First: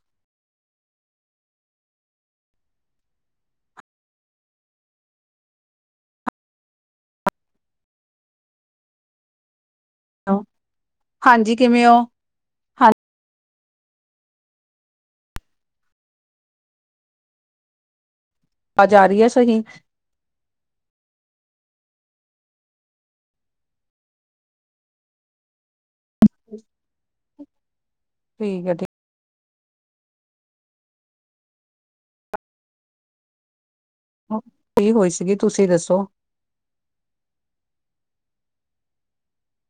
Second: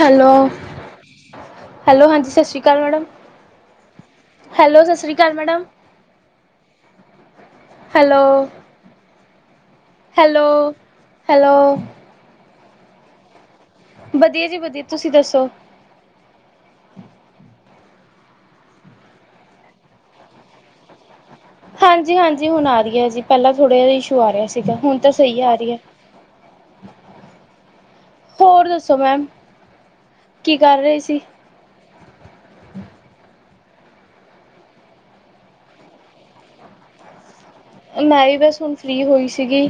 Hello, hello, ਹਾਂਜੀ ਸਤਿ ਸ਼੍ਰੀ ਅਕਾਲ ਮੈਡਮ, ਹੈਲੋ ਸਤਿ ਸ਼੍ਰੀ ਅਕਾਲ ਮੈਡਮ, ਹੈਲੋ ਹੈਲੋ, ਹਾਂਜੀ ਹੈਲੋ ਕਿਵੇਂ ਹੋ? ਹਾਂ ਵਧੀਆ ਜੀ, ਵਧੀਆ ਤੁਸੀਂ ਦੱਸੋ। ਆਵਾਜ਼ ਆ ਰਹੀ ਹੈ ਸਹੀ? ਹਾਂਜੀ -ਹਾਂਜੀ ਹੁਣ ਆ ਰਹੀ ਹੈ ਜੀ, ਪਹਿਲਾਂ ਥੋੜ੍ਹਾ ਜਿਹਾ ਇਸ਼ੂ ਆ ਰਿਹਾ ਸੀਗਾ, ਹੁਣ ਤਾਂ ਸਹੀ ਆ ਰਹੀ ਹੈ। [unintelligible] ਠੀਕ ਹੋਰ ਹੈ ਠੀਕ। ਦੱਸੋ ਮੈਮ? ਕੀ ਕਰ ਰਹੇ ਸੀ? ਸੁੱਤੀ ਹੋਈ ਸੀਗੀ, ਤੁਸੀਂ ਦੱਸੋ। ਮੈਂ ਵੀ ਬਸ ਹੁਣ ਫ੍ਰੀ ਹੋਈ ਸੀਗੀ,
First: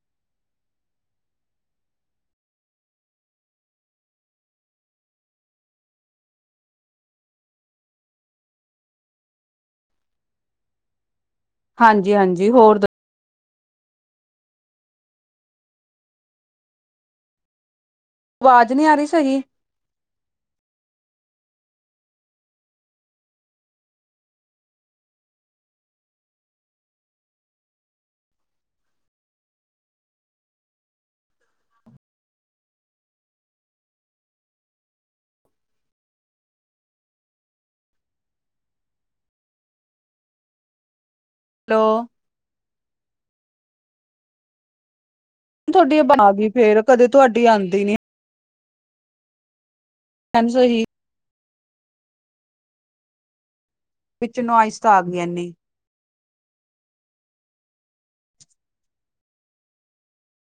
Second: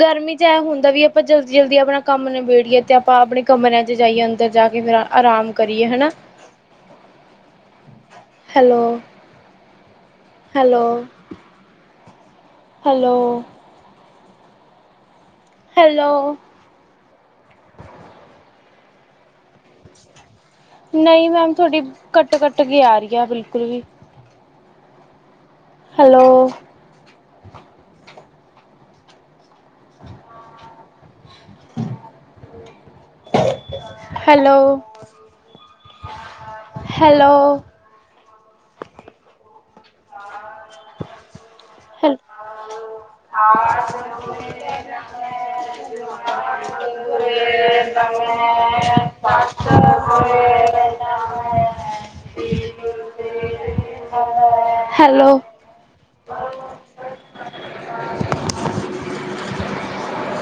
ਗਰਮੀ ਚ ਇਹ ਹੁੰਦਾ ਵੀ ਆਪਾਂ ਜਲਦੀ- ਜਲਦੀ ਆਪਣਾ ਕੰਮ ਨਿਬੇੜੀਏ ਤੇ ਆਪਾਂ ਆਪਣੇ ਕਮਰਿਆਂ ਚ ਜਾਈਏ ਅੰਦਰ ਜਾ ਕੇ ਫਿਰ ਆਰਾਮ ਕਰੀਏ ਹਨਾ, ਹੈਲੋ- ਹੈਲੋ। ਹਾਂਜੀ -ਹਾਂਜੀ। Hello hello? ਆਵਾਜ਼ ਨਹੀਂ ਆ ਰਹੀ ਸਹੀ। ਨਹੀਂ ਮੈਮ, ਥੋਡੀ ਕੱਟ- ਕੱਟ ਗਿਆ ਆ ਰਹੀ ਆ, ਬਿਲਕੁਲ ਵੀ ਹੈਲੋ? ਹਮ। ਹੈਲੋ? ਹੈਲੋ? ਹੈਲੋ। ਹੈਲੋ? [unintelligible] ਤੁਹਾਡੀ ਆਵਾਜ਼ ਗਈ ਫੇਰ, ਕਦੇ ਤੁਹਾਡੀ ਆਉਂਦੀ ਨੀ ਅ [inaudible] ਐਮ ਸੋਰੀ [unintelligible] [unintelligible] ਵਿੱਚ ਨੁਇਸ ਤਾ ਆ ਗਈ ਏਨੀ। ਹ [unintelligible] [unintelligible]